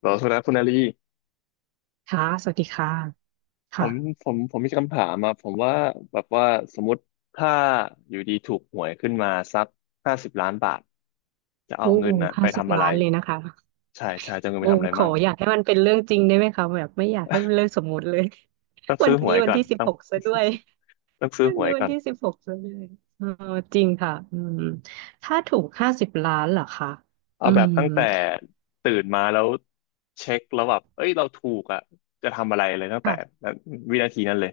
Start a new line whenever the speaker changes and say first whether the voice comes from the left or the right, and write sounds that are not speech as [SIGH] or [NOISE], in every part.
left: เหรอโทษนะคุณอาลี
right: ค่ะสวัสดีค่ะ
left: ผม
right: ค่ะ
left: ผมมีคำถามมาผมว่าแบบว่าสมมติถ้าอยู่ดีถูกหวยขึ้นมาสัก50 ล้านบาทจะเอา
right: โอ้
left: เงินน่ะไป
right: ห้าสิบ
left: ทำอะไร
right: ล้านเลยนะคะ
left: ใช่ใช่จะเอาเงินไป
right: โอ้
left: ทำอะไร
right: ขอ
left: มั่ง
right: อยากให้มันเป็นเรื่องจริงได้ไหมคะแบบไม่อยากให้เป็นเรื่องสมมุติเลย
left: ต้อง
right: [LAUGHS] วั
left: ซื้อ
right: น
left: หว
right: นี้
left: ย
right: วัน
left: ก่อน
right: ที่สิบ
left: ต้อง
right: หกซะด้วย
left: [LAUGHS] ต้องซื้อ
right: วัน
left: หว
right: นี้
left: ย
right: วั
left: ก่
right: น
left: อน
right: ที่สิบหกซะด้วยเออจริงค่ะอืมถ้าถูกห้าสิบล้านเหรอคะ
left: เอา
right: อื
left: แบบ
right: ม
left: ตั้งแต่ตื่นมาแล้วเช็คแล้วแบบเอ้ยเราถูกอ่ะจะทำอะไรเลยตั้งแต่วินาทีนั้นเลย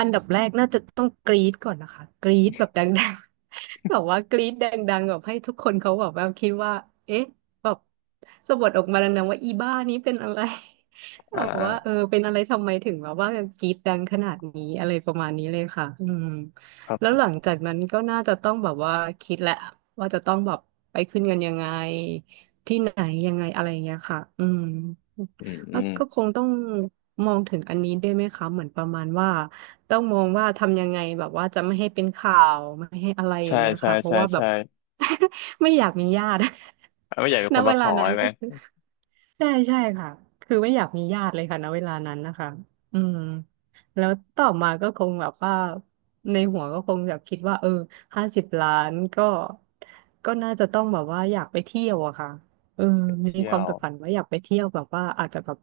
right: อันดับแรกน่าจะต้องกรี๊ดก่อนนะคะกรี๊ดแบบดังๆ [LAUGHS] แบบว่ากรี๊ดดังๆแบบให้ทุกคนเขาแบบว่าคิดว่าเอ๊ะแบบสะบัดออกมาดังๆว่าอีบ้านี้เป็นอะไร [LAUGHS] แบ
left: อ่
right: บว่าเออ
left: า
right: เป็นอะไรทำไมถึงแบบว่ากรี๊ดดังขนาดนี้อะไรประมาณนี้เลยค่ะอืม
left: ครับ
right: แล้ว
left: ผ
right: ห
left: ม
right: ลังจากนั้นก็น่าจะต้องแบบว่าคิดแหละว่าจะต้องแบบไปขึ้นเงินยังไงที่ไหนยังไงอะไรอย่างเงี้ยค่ะอืม
left: อืมอื
right: แล้ว
left: ม
right: ก็คงต้องมองถึงอันนี้ด้วยไหมคะเหมือนประมาณว่า ต้องมองว่าทำยังไงแบบว่าจะไม่ให้เป็นข่าวไม่ให้อะไรอ
left: ใช่
right: ย่างเงี้ย
left: ใช่
right: ค่ะเพราะ
left: ใช่
right: ว่าแบบ
left: ใช่
right: [LAUGHS] ไม่อยากมีญาติ
left: ไม่อยากเป็น
right: [LAUGHS] ณ
left: คน
right: เว
left: มาข
right: ลา
left: อ
right: นั้น
left: ใช่ไหม
right: ก็คือ ใช่ใช่ค่ะ คือไม่อยากมีญาติเลยค่ะณเวลานั้นนะคะอืมแล้วต่อมาก็คงแบบว่าในหัวก็คงแบบคิดว่าเออห้าสิบล้านก็น่าจะต้องแบบว่าอยากไปเที่ยวอะค่ะเออ
left: ไป
right: มี
left: เที่
right: ค
left: ย
right: วาม
left: ว
right: ใฝ่ฝันว่าอยากไปเที่ยวแบบว่าอาจจะแบบ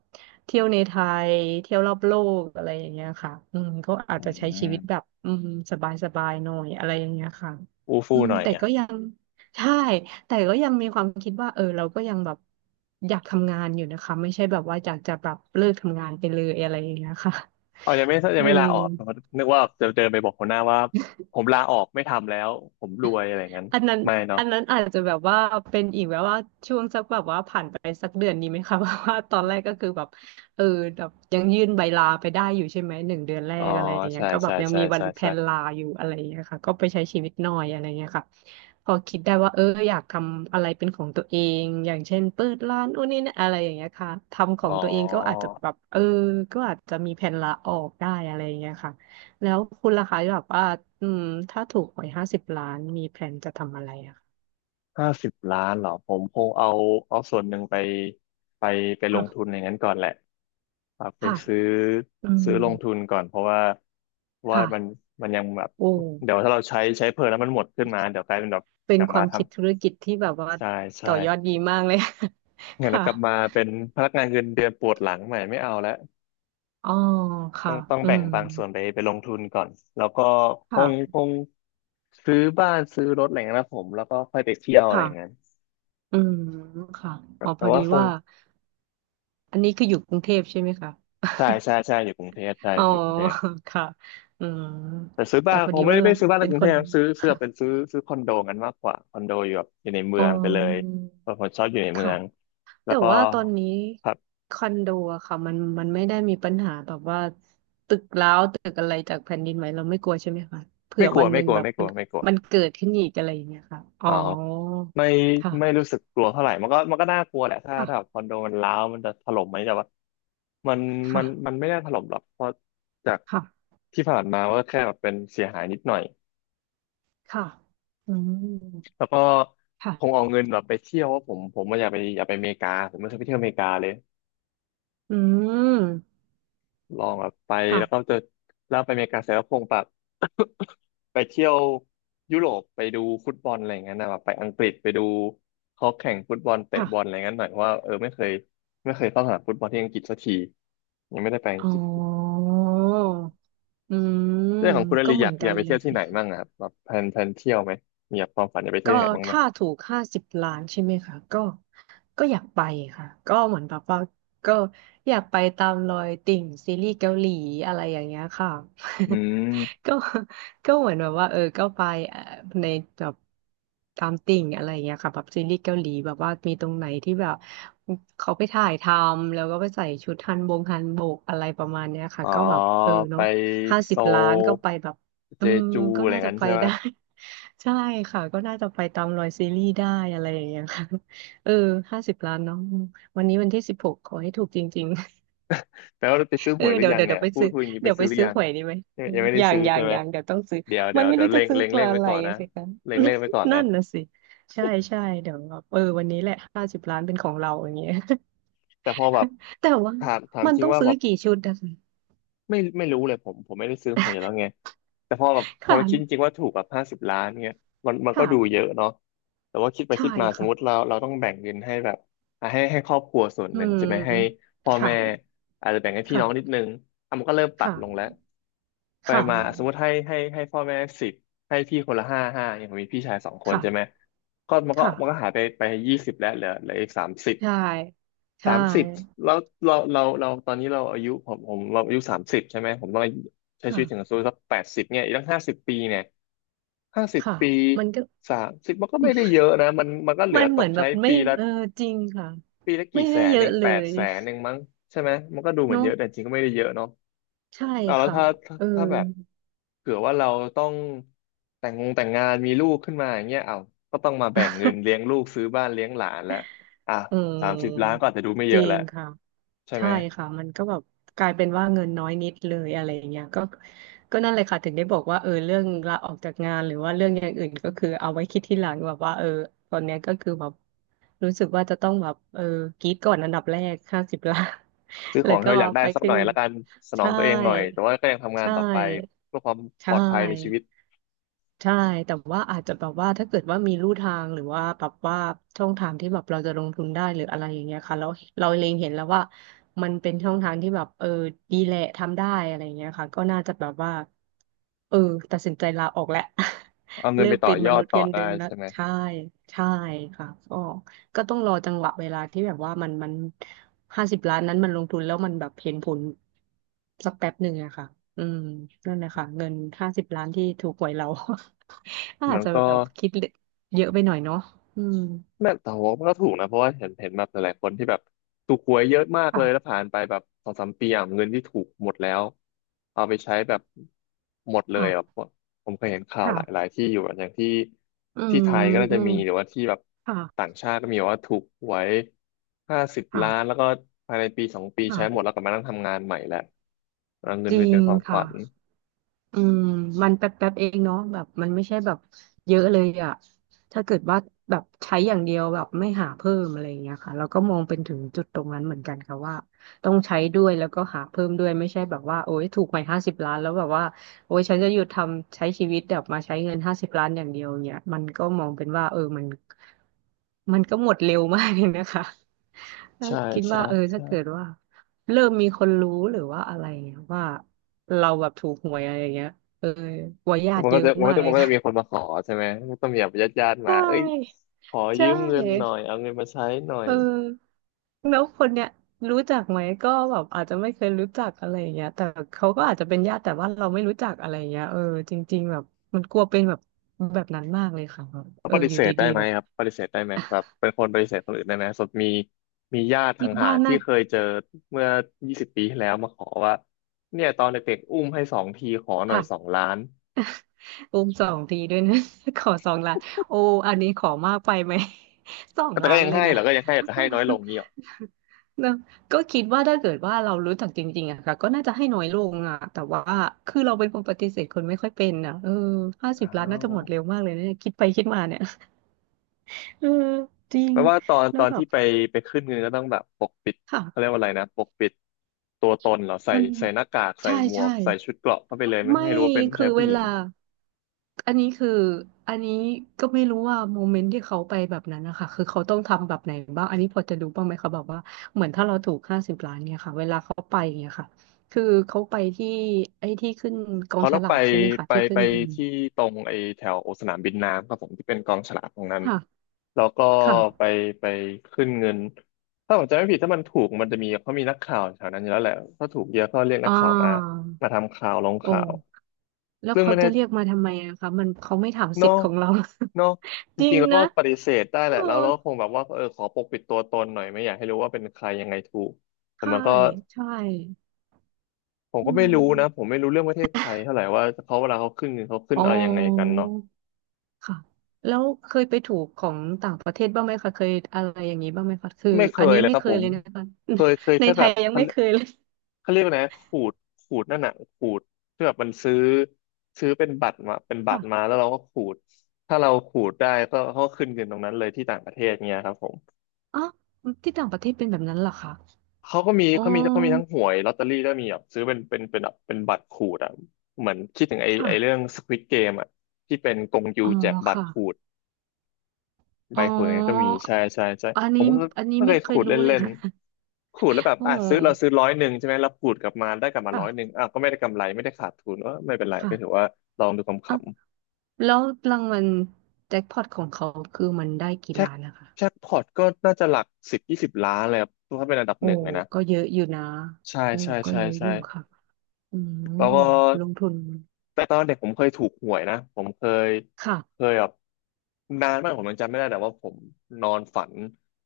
right: เที่ยวในไทยเที่ยวรอบโลกอะไรอย่างเงี้ยค่ะอืมก็อาจ
left: อื
right: จะใช้ชีวิตแบ
left: ม
right: บอืมสบายๆหน่อยอะไรอย่างเงี้ยค่ะ
left: อู้
right: อื
left: ฟู่
right: ม
left: หน่อย
right: แต่
left: อ่ะ
right: ก็ยังใช่ แต่ก็ยังมีความคิดว่าเออเราก็ยังแบบอยากทำงานอยู่นะคะไม่ใช่แบบว่าอยากจะแบบเลิกทำงานไปเลยอะไรอย่างเงี้ยค่ะ
left: เอายังไม่ยั
right: อื
left: งไม่ลาออกเนอะ
right: ม
left: นึกว่าจะเดินไปบอกหัวหน้าว่าผมลาออกไม่ทำแล้วผมรวยอะไรงั้น
right: อันนั้น
left: ไม่เนาะ
right: อันนั้นอาจจะแบบว่าเป็นอีกแบบว่าช่วงสักแบบว่าผ่านไปสักเดือนนี้ไหมคะ [LAUGHS] เพราะว่าตอนแรกก็คือแบบเออแบบยังยื่นใบลาไปได้อยู่ใช่ไหม1 เดือนแร
left: อ๋อ
right: กอะไรอย่างเงี้ย
left: ใช่
right: ก็แบ
left: ใช่
right: บยัง
left: ใช่
right: มีวัน
left: ใช่
right: แพล
left: ใช่
right: นลาอยู่อะไรอย่างเงี้ยค่ะก็ไปใช้ชีวิตหน่อยอะไรเงี้ยค่ะพอคิดได้ว่าเอออยากทำอะไรเป็นของตัวเองอย่างเช่นเปิดร้านนู้นนี่นะอะไรอย่างเงี้ยค่ะทำข
left: อ๋
right: อง
left: อ
right: ตัวเองก็อาจจะแบบเออก็อาจจะมีแผนลาออกได้อะไรอย่างเงี้ยค่ะ แล้วคุณล่ะคะแบบว่าอืมถ้าถูกหวยห้าสิบล้านมีแผนจะทำอะไรอะ
left: ห้าสิบล้านเหรอผมคงเอาส่วนหนึ่งไปไปลงทุน
right: ค่ะ
left: อย่างนั้นก่อนแหละเอาไป
right: ค่ะ
left: ซื้อ
right: อืม
left: ซื้อลงทุนก่อนเพราะว่า
right: ค่ะ
left: มันยังแบบ
right: โอ้
left: เดี๋ยวถ้าเราใช้เพลินแล้วมันหมดขึ้นมาเดี๋ยวกลายเป็นแบบ
right: เป็
left: ก
right: น
left: ลับ
right: ค
left: มา
right: วาม
left: ท
right: คิดธุรกิจที่แบบว่า
left: ำใช่ใช่
right: ต่อยอดดีมากเลย [LAUGHS]
left: เนี่ยนะ
right: ค่ะ
left: กลับมาเป็นพนักงานเงินเดือนปวดหลังใหม่ไม่เอาแล้ว
right: อ๋อ
left: ต้อ
right: ค่ะ
left: งต้อง
right: อื
left: แบ่ง
right: ม
left: บางส่วนไปลงทุนก่อนแล้วก็ค
right: ค่ะ
left: งคงซื้อบ้านซื้อรถอะไรเงี้ยนะผมแล้วก็ค่อยไปเที่ยวอะไรเงี้ย
right: ค่ะอืมค่ะอ๋อพ
left: แต่
right: อ
left: ว่า
right: ดี
left: คง
right: ว่าอันนี้คืออยู่กรุงเทพใช่ไหมคะ
left: ใช่ใช่ใช่อยู่กรุงเทพใช่
right: [LAUGHS] อ๋อ
left: อยู่กรุงเทพ
right: ค่ะอืม
left: แต่ซื้อ
right: แต่
left: บ้าน
right: พอ
left: คง
right: ดี
left: ไม่
right: ว่า
left: ได้ไป
right: เรา
left: ซื้อบ้านใน
right: เป็น
left: กรุ
right: ค
left: งเท
right: น
left: พซื้อ
right: ค่ะ
left: เป็นซื้อคอนโดกันมากกว่าคอนโดอยู่แบบอยู่ในเมื
right: อ๋
left: องไปเลย
right: อ
left: เพราะผมชอบอยู่ในเมื
right: ค่ะ
left: องแล้
right: แต่
left: วก็
right: ว่าตอนนี้
left: ครับ
right: คอนโดอะค่ะมันไม่ได้มีปัญหาแบบว่าตึกร้าวตึกอะไรจากแผ่นดินไหวเราไม่กลัวใช่ไหมคะเผื่
left: ไม่
right: อ
left: กลั
right: วั
left: ว
right: นห
left: ไม่
right: นึ่ง
left: กลัว
right: แบบ
left: ไม่ก
right: มั
left: ลัว
right: น
left: ไม่กลัว
right: มันเกิดขึ้นอีกอะไรอย่างเงี้ยค่ะอ๋
left: อ๋
right: อ
left: อไม่ไม่
right: ค่ะ
left: รู้สึกกลัวเท่าไหร่มันก็น่ากลัวแหละถ้า
right: ค่ะ
left: ถ้าคอนโดมันร้าวมันจะถล่มไหมแต่ว่ามันมั
right: ค่ะ
left: นมันไม่ได้ถล่มหรอกเพราะจาก
right: ค่ะ
left: ที่ผ่านมาก็แค่แบบเป็นเสียหายนิดหน่อย
right: ค่ะอืม
left: แล้วก็คง
right: ค่ะ
left: เอาเงินแบบไปเที่ยวว่าผมว่าอยากไปอเมริกาผมไม่เคยไปเที่ยวอเมริกาเลย
right: อืม
left: ลองแบบไป
right: ค่ะ
left: แล้วก็จะแล้วไปอเมริกาเสร็จแล้วคงแบบ [COUGHS] ไปเที่ยวยุโรปไปดูฟุตบอลอะไรอย่างเงี้ยนะแบบไปอังกฤษไปดูเขาแข่งฟุตบอลเตะ
right: ค่ะ
left: บอลอะไรเงี้ยหน่อยเพราะว่าไม่เคยเข้าสนามฟุตบอลที่อังกฤษสักทียังไม่ได้ไปอัง
right: อ๋อ
left: กฤษ
right: อืม
left: เรื่องของคุณอ
right: ก็
left: ลี
right: เห
left: อ
right: มื
left: ยา
right: อ
left: ก
right: น
left: อ
right: กั
left: ยาก
right: น
left: ไป
right: เล
left: เที่
right: ย
left: ยวที่ไหนมั่งอะครับแบบแพลนเที่ยวไหมมีแบบความฝันอยากไปเที่ยว
right: ก็
left: ที่ไหนบ้างไหม
right: ถ้าถูกห้าสิบล้านใช่ไหมคะก็อยากไปค่ะก็เหมือนแบบว่าก็อยากไปตามรอยติ่งซีรีส์เกาหลีอะไรอย่างเงี้ยค่ะ
left: อืม
right: [LAUGHS] ก็ก็เหมือนแบบว่าเออก็ไปเอ่อในแบบตามติ่งอะไรอย่างเงี้ยค่ะแบบซีรีส์เกาหลีแบบว่ามีตรงไหนที่แบบเขาไปถ่ายทำแล้วก็ไปใส่ชุดฮันบงฮันบกอะไรประมาณเนี้ยค่ะ
left: อ๋อ
right: ก็แบบเออ
left: ไป
right: เนาะห้า
left: โซ
right: สิบ
left: ล
right: ล้านก็ไปแบบ
left: เจ
right: อืม
left: จู
right: ก็
left: อะไร
right: น่าจะ
left: งั้น
right: ไป
left: ใช่ไหม
right: ได้ ใช่ค่ะก็น่าจะไปตามรอยซีรีส์ได้อะไรอย่างเงี้ยค่ะ [LAUGHS] เออ50 ล้านเนาะวันนี้วันที่สิบหกขอให้ถูกจริงๆ
left: แปลว่าไปซื้อ
right: [LAUGHS]
left: ห
right: เออ
left: วยหรือ
right: เดี๋ยว
left: ยัง
right: เดี๋ยว
left: เนี่
right: เดี๋ย
left: ย
right: วไป
left: พูด
right: ซื้อ
left: พูดอย่างนี้ไป
right: เดี๋ยว
left: ซื้
right: ไป
left: อหรือ
right: ซื้อ
left: ยัง
right: หวยดีไหม
left: ยัง
right: เออ
left: ยังไม่
right: อ
left: ได้
right: ย่าง
left: ซื้อ
right: อย่า
left: ใช่
right: ง
left: ไห
right: อ
left: ม
right: ย่างเดี๋ยวต้องซื้อ
left: เดี๋ยวเดี๋
right: มั
left: ย
right: น
left: ว
right: ไม่
left: เดี๋ย
right: รู้
left: วเล็
right: จะ
left: ง
right: ซื้อ
left: เล็ง
right: ตั
left: เล็
right: ว
left: ง
right: อะ
left: ไว้
right: ไร
left: ก่อน
right: อะ
left: นะ
right: สิคะ
left: เล็งไว้ก่อน
right: [LAUGHS] นั่
left: นะ
right: นน่ะสิใช่ใช่เดี๋ยวแบบเออวันนี้แหละห้าสิบล้านเป็นของเราอย่างเงี้ย
left: แต่พอแบบ
right: [LAUGHS] แต่ว่า
left: ถาม
right: มัน
left: จริ
right: ต้
left: ง
right: อง
left: ว่า
right: ซื้
left: แบ
right: อ
left: บ
right: กี่ชุดนะคะ
left: ไม่รู้เลยผมไม่ได้ซื้อหวยอยู่แล้วไงแต่พอแบบ
right: ค
left: พอไปคิดจริ
right: ่ะ
left: งว่าถูกแบบห้าสิบล้านเนี่ยมันก็ดูเย
right: ค่ะ
left: อะเนาะแต่ว่าคิดไป
right: ใช่
left: คิดมาสม
right: ค่ะ
left: มติเราต้องแบ่งเงินให้แบบอ่ะให้ครอบครัวส่วน
right: อื
left: หนึ่ง
right: ม
left: จะไหมให้พ่อ
right: ค่ะ
left: แม่อาจจะแบ่งให้พี่น้องนิด
right: ค่ะ
left: นึงอ่ะมันก็เริ่มตัดลง
right: ค่ะ
left: แล้วไป
right: ค่
left: มาสมมติ
right: ะ
left: ให้พ่อแม่สิบให้พี่คนละห้าอย่างผมมีพี่ชายสองคน
right: ค่ะ
left: ใช่ไหมก็มัน
right: ค
left: ก็มันก็หาย
right: ่ะ
left: ไป20แล้วเหลืออีกสามสิบ
right: ใช่
left: สา
right: ใช่
left: มสิบแล้วเราตอนนี้เราอายุผมเราอายุสามสิบใช่ไหมผมต้องใช้ชีวิตถึงอา
right: ค่ะ
left: ยุสัก80เนี่ยอีกตั้งห้าสิบปีเนี่ยห้าสิบ
right: ค่ะ
left: ปี
right: มันก็
left: สามสิบมันก็ไม่ได้เยอะนะมันก็เห
right: [LAUGHS]
left: ลื
right: มั
left: อ
right: น
left: ต
right: เหมื
left: ก
right: อนแบ
left: ใช้
right: บไม่
left: ปีละ
right: เออจริงค่ะ ไม่
left: กี่แส
right: ได้
left: น
right: เย
left: เอ
right: อะ
left: ง
right: เล
left: แปด
right: ย
left: แสนเองมั้งใช่ไหมมันก็ดูเหมือน
right: เนาะ
left: เยอะแต่จริงก็ไม่ได้เยอะเนาะ
right: ใช่
left: เอาแล้ว
right: ค่ะ
left: ถ้าถ้า
right: เออ
left: ถ้าแบบเผื่อว่าเราต้องแต่งงานมีลูกขึ้นมาอย่างเงี้ยเอาก็ต้องมาแบ่งเงินเลี้ยงลูกซื้อบ้านเลี้ยงหลานแล้วอ่ะ
right: อื
left: 30 ล้านก็
right: ม
left: อาจจะดูไม่
right: จ
left: เย
right: ริ
left: อะแล้
right: ง
left: ว
right: ค่ะ
left: ใช่
right: ใช่
left: ไหม
right: ค่ะมันก็แบบกลายเป็นว่าเงินน้อยนิดเลยอะไรอย่างเงี้ยก็นั่นเลยค่ะถึงได้บอกว่าเออเรื่องลาออกจากงานหรือว่าเรื่องอย่างอื่นก็คือเอาไว้คิดทีหลังแบบว่าเออตอนเนี้ยก็คือแบบรู้สึกว่าจะต้องแบบเออกรีดก่อนอันดับแรกห้าสิบล้าน
left: ซื้อ
right: [LAUGHS]
left: ข
right: แล้
left: อ
right: ว
left: งที่
right: ก็
left: เราอยากได้
right: ไป
left: สักห
right: ขึ้
left: น่
right: น
left: อยละกันสนอง
right: ใช่
left: ตัวเองหน่อยแต่ว่าก็ยังทำ
right: ใช
left: งานต่อไป
right: ่
left: เพื่อความ
right: ใช
left: ปลอดภัยในชี
right: ่
left: วิต
right: ใช่ แต่ว่าอาจจะแบบว่าถ้าเกิดว่ามีลู่ทางหรือว่าแบบว่าช่องทางที่แบบเราจะลงทุนได้หรืออะไรอย่างเงี้ยค่ะแล้วเราเล็งเห็นแล้วว่ามันเป็นช่องทางที่แบบเออดีแหละทำได้อะไรอย่างเงี้ยค่ะก็น่าจะแบบว่าเออตัดสินใจลาออกแหละ
left: เอา
right: [LAUGHS]
left: เงิ
right: เลิ
left: นไป
right: ก
left: ต่อ
right: เป็น
left: ย
right: ม
left: อด
right: นุษย์
left: ต่อ
right: เงิน
left: ได้
right: เดือนแล้ว
left: ใช่ไหม
right: ใช่ใช่ค่ะก็ต้องรอจังหวะเวลาที่แบบว่ามันห้าสิบล้านนั้นมันลงทุนแล้วมันแบบเห็นผลสักแป๊บหนึ่งอะค่ะอืมนั่นแหละค่ะเงินห้าสิบล้านที่ถูกหวยเรา [LAUGHS]
left: มั
right: อาจ
left: น
right: จะ
left: ก็
right: แบบคิดเยอะไปหน่อยเนาะอืม
left: แม่แต่ว่ามันก็ถูกนะเพราะว่าเห็นแบบหลายๆคนที่แบบถูกหวยเยอะมากเลยแล้ว
right: ค่ะ
left: ผ่านไปแบบสองสามปีอ่ะเงินที่ถูกหมดแล้วเอาไปใช้แบบหมดเลยอ่ะผ
right: ค่ะ
left: มผมเคยเห็นข่าวหลายห
right: ค่ะ
left: ลายที่อยู่อะอย่างที่
right: อื
left: ที่ไทยก็น่า
right: ม
left: จะมีหรือว่าที่แบบ
right: ค่ะ
left: ต่างชาติก็มีว่าถูกหวย50 ล้านแล้ว
right: ค่ะ
left: ก็ภายในปีสองปีใช้หมดแล้
right: ค่ะ
left: วกลับมานั่งทำงานใหม่แหละเอาเงิ
right: จ
left: นไป
right: ริ
left: เป็น
right: ง
left: ความฝั
right: ค่ะ
left: น
right: อืมมันแป๊บแป๊บเองเนาะแบบมันไม่ใช่แบบเยอะเลยอะถ้าเกิดว่าแบบใช้อย่างเดียวแบบไม่หาเพิ่มอะไรอย่างเงี้ยค่ะแล้วก็มองเป็นถึงจุดตรงนั้นเหมือนกันค่ะว่าต้องใช้ด้วยแล้วก็หาเพิ่มด้วยไม่ใช่แบบว่าโอ้ยถูกหวยห้าสิบล้านแล้วแบบว่าโอ้ยฉันจะหยุดทำใช้ชีวิตแบบมาใช้เงินห้าสิบล้านอย่างเดียวเนี่ยมันก็มองเป็นว่าเออมันก็หมดเร็วมากเลยนะคะ [LAUGHS] แล้ว
left: ใช่
right: คิด
left: ใช่
right: ว่าเออถ้าเกิด
left: ใช่
right: ว่าเริ่มมีคนรู้หรือว่าอะไรเนี่ยว่า เราแบบถูกหวยอะไรอย่างเงี้ยเออวัยญา
left: มั
right: ติ
left: น
right: เย
left: ก็
right: อะ
left: จะมันก็
right: มาก
left: จะ
right: เล
left: มั
right: ย
left: นก็
right: ค่ะ
left: จะมีคนมาขอใช่ไหมมันต้องมีแบบญาติ
right: [LAUGHS] ใช
left: มาเอ้ย
right: ่
left: ขอ
right: ใช
left: ยืมเงินหน่อ
right: ่
left: ยเอาเงินมาใช้หน่อย
right: เออแล้วคนเนี้ยรู้จักไหมก็แบบอาจจะไม่เคยรู้จักอะไรอย่างเงี้ยแต่เขาก็อาจจะเป็นญาติแต่ว่าเราไม่รู้จักอะไรอย่างเงี้ยเออจริงๆแบบมันกลัวเป็นแบบแบบนั้นมากเลยค่ะแบบ
left: เขา
right: เอ
left: ป
right: อ
left: ฏิ
right: อยู่
left: เสธได้
right: ดี
left: ไห
right: ๆ
left: ม
right: แบบ
left: ครับปฏิเสธได้ไหมแบบเป็นคนปฏิเสธคนอื่นได้ไหมสมมติมีญาติ
right: คิด
left: ห่า
right: ว่า
left: งๆที่
right: น่า
left: เคยเจอเมื่อ20 ปีที่แล้วมาขอว่าเนี่ยตอนเด็กๆอุ้มให้สองทีขอหน่อย
right: ค่ะ
left: 2 ล้าน
right: โอมสองทีด้วยนะ [LAUGHS] ขอ2 ล้านโออันนี้ขอมากไปไหม [LAUGHS] สอง
left: แต่
right: ล้า
left: ก็
right: น
left: ยัง
right: เลย
left: ให้เห
right: นะ
left: รอก็ยังให้แต่ให้น้อยลงนี่หรอ
right: นะก็คิดว่าถ้าเกิดว่าเรารู้จักจริงๆอะค่ะก็น่าจะให้น้อยลงอะแต่ว่าคือเราเป็นคนปฏิเสธคนไม่ค่อยเป็นอะเออห้าสิ
left: อ้า
right: บล้านน่าจะ
left: ว
right: หมดเร็วมากเลยนะเนี่ยคิดไปคิดมาเนี่ยเออจริ
left: แป
right: ง
left: ลว่าตอน
right: แล้
left: ตอ
right: ว
left: น
right: แบ
left: ที่
right: บ
left: ไปขึ้นเงินก็ต้องแบบปกปิดเขาเรียก
right: ค่ะ
left: ว่าอะไรนะปกปิดตัวตนเหรอ
right: มัน
left: ใส่หน้ากากใส่
right: ใช่
left: หมว
right: ใช่
left: กใส่ชุดเกราะเข้าไปเลย
right: ไม่
left: ไม่รู้ว่าเป็นผู้
right: คือ
left: ชาย
right: เว
left: ผู้หญิง
right: ลาอันนี้คืออันนี้ก็ไม่รู้ว่าโมเมนต์ที่เขาไปแบบนั้นนะคะคือเขาต้องทำแบบไหนบ้างอันนี้พอจะรู้บ้างไหมคะแบบว่าเหมือนถ้าเราถูกห้าสิบล้านเนี่ยค่ะเวลาเขาไปอย่างเงี้ยค่ะคือเขาไปที่ไอ้ที่ขึ้นกอง
left: เขา
right: ฉ
left: ต้อง
right: ลา
left: ไป
right: กใช่ไหมคะ
left: ไป
right: ที่ขึ้
left: ไป
right: น
left: ที่ตรงไอ้แถวสนามบินน้ำครับผมที่เป็นกองฉลากตรงนั้น
right: ค่ะ
left: แล้วก็
right: ค่ะ
left: ไปไปขึ้นเงินถ้าผมจำไม่ผิดถ้ามันถูกมันจะมีเขามีนักข่าวแถวนั้นอยู่แล้วแหละถ้าถูกเยอะก็เรียกนัก
right: อ่า
left: ข่าวมามาทำข่าวลง
right: โอ
left: ข่าว
right: ้แล้ว
left: ซึ่ง
right: เขา
left: ไม่
right: จะ
left: แน่
right: เรียกมาทำไมอะคะมันเขาไม่ถามสิ
left: เนาะ
right: ทธิ์ของเรา
left: เนาะ
right: [LAUGHS]
left: จ
right: จริ
left: ริ
right: ง
left: งๆแล้วก็
right: นะ
left: ปฏิเสธได้
right: เอ
left: แห
right: อ
left: ละแล้วเราก็คงแบบว่าเออขอปกปิดตัวตนหน่อยไม่อยากให้รู้ว่าเป็นใครยังไงถูกแต่
right: ใช่
left: มันก็
right: ใช่
left: ผม
right: อื
left: ก็ไม่รู้นะผ
right: ม
left: มไม่รู้เรื่องประเทศไทยเท่าไหร่ว่าเขาเวลาเขาขึ้นเงินเขาขึ้น
right: อ๋
left: อะไรยังไงกัน
right: อ
left: เนาะ
right: ค่ะแล้วเคยไปถูกของต่างประเทศบ้างไหมคะเคยอะไรอย่างนี้บ้างไหมคะคือ
left: ไม่เค
right: อัน
left: ย
right: นี้
left: เลย
right: ไม่
left: ครับ
right: เค
left: ผ
right: ย
left: ม
right: เลยนะคะ
left: เคย
right: [LAUGHS] ใน
left: แค่
right: ไท
left: แบ
right: ย
left: บ
right: ยังไม่เคยเลย
left: เขาเรียกว่าไงขูดขูดนั่นน่ะขูดที่แบบมันซื้อซื้อเป็นบัตรมา
right: ค่ะ
left: แล้วเราก็ขูดถ้าเราขูดได้ก็เขาก็ขึ้นเงินตรงนั้นเลยที่ต่างประเทศเงี้ยครับผม
right: อ๋อที่ต่างประเทศเป็นแบบนั้นเหรอคะ
left: เขาก็มี
right: อ๋อ
left: เขามีทั้งหวยลอตเตอรี่ก็มีแบบซื้อเป็นบัตรขูดอ่ะเหมือนคิดถึงไอ้เรื่อง
right: ค่ะ
left: Squid Game อ่ะที่เป็นกงยู
right: อ๋อ
left: แจกบัตร
right: ค่ะ
left: ขูดใบ
right: อ๋
left: หวยก็มี
right: อ
left: ใช่ใช่ใช่
right: อัน
left: ผม
right: นี้
left: ก็
right: อันนี้
left: ก็เค
right: ไม่
left: ย
right: เค
left: ขู
right: ย
left: ด
right: รู้เล
left: เล่
right: ย
left: น
right: ค่ะ
left: ๆ ขูดแล้วแบ
right: [LAUGHS]
left: บ
right: อ๋อ
left: อ่ะซื้อร้อยหนึ่งใช่ไหมเราขูดกลับมาได้กลับมาร้
right: ค่ะ
left: อยหนึ่งอ่ะก็ไม่ได้กำไรไม่ได้ขาดทุนว่าไม่เป็นไรก็ถือ
right: ค่ะ
left: ว่าลองดูคำ
right: อ่ะแล้วรางวัลแจ็คพอตของเขาคือมันได้
left: ๆ
right: กี่ล้านนะคะ
left: แจ็คพอตก็น่าจะหลัก10-20 ล้านเลยครับถ้าเป็นอันดับ
right: โอ้
left: หนึ่งเลยนะ
right: ก็เยอะอยู่นะ
left: ใช่
right: โอ้
left: ใช่
right: ก็
left: ใช่
right: เยอะอ
left: ใช่
right: ยู่ค่ะอืม
left: แล้วก็
right: ลงทุน
left: แต่ตอนเด็กผมเคยถูกหวยนะ ผมเคย
right: ค่ะ
left: เคยแบบนานมากผมยังจำไม่ได้แต่ว่าผมนอนฝัน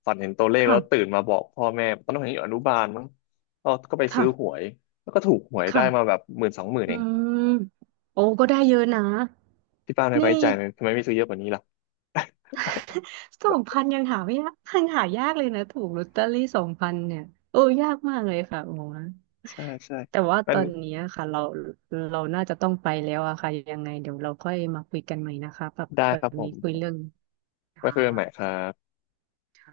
left: เห็นตัวเลขแล้วตื่
right: ค่ะ
left: นมาบอกพ่อแม่ตอนนั้นผมอยู่อนุบาลมั้งก็ไปซื้อหว
right: ค่ะ
left: ยแล้วก็ถูกหวยได้มาแบ
right: ค่ะ
left: บหมื่น2 หมื่น
right: อื
left: เอง
right: มโอ้ก็ได้เยอะนะ
left: ที่ป้าไม่ไว้
right: นี่
left: ใจไหมทำไมไม่ซื้อเยอะกว่านี้ล่ะ
right: [LAUGHS] 2,000ยังหาไม่ยากยังหายากเลยนะถูกลอตเตอรี่สองพันเนี่ย โอ้ยากมากเลยค่ะโอ้โ
left: [LAUGHS] ใช่ใช่
right: แต่ว่า
left: มั
right: ต
left: น
right: อนนี้อะค่ะเราเราน่าจะต้องไปแล้วอะค่ะ ยังไงเดี๋ยวเราค่อยมาคุยกันใหม่นะคะแบบ
left: ได้
right: วั
left: ครับ
right: น
left: ผ
right: นี้
left: ม
right: คุยเรื่อง
left: ไว้
right: ค่
left: คุยกันใหม่ครับ
right: ะ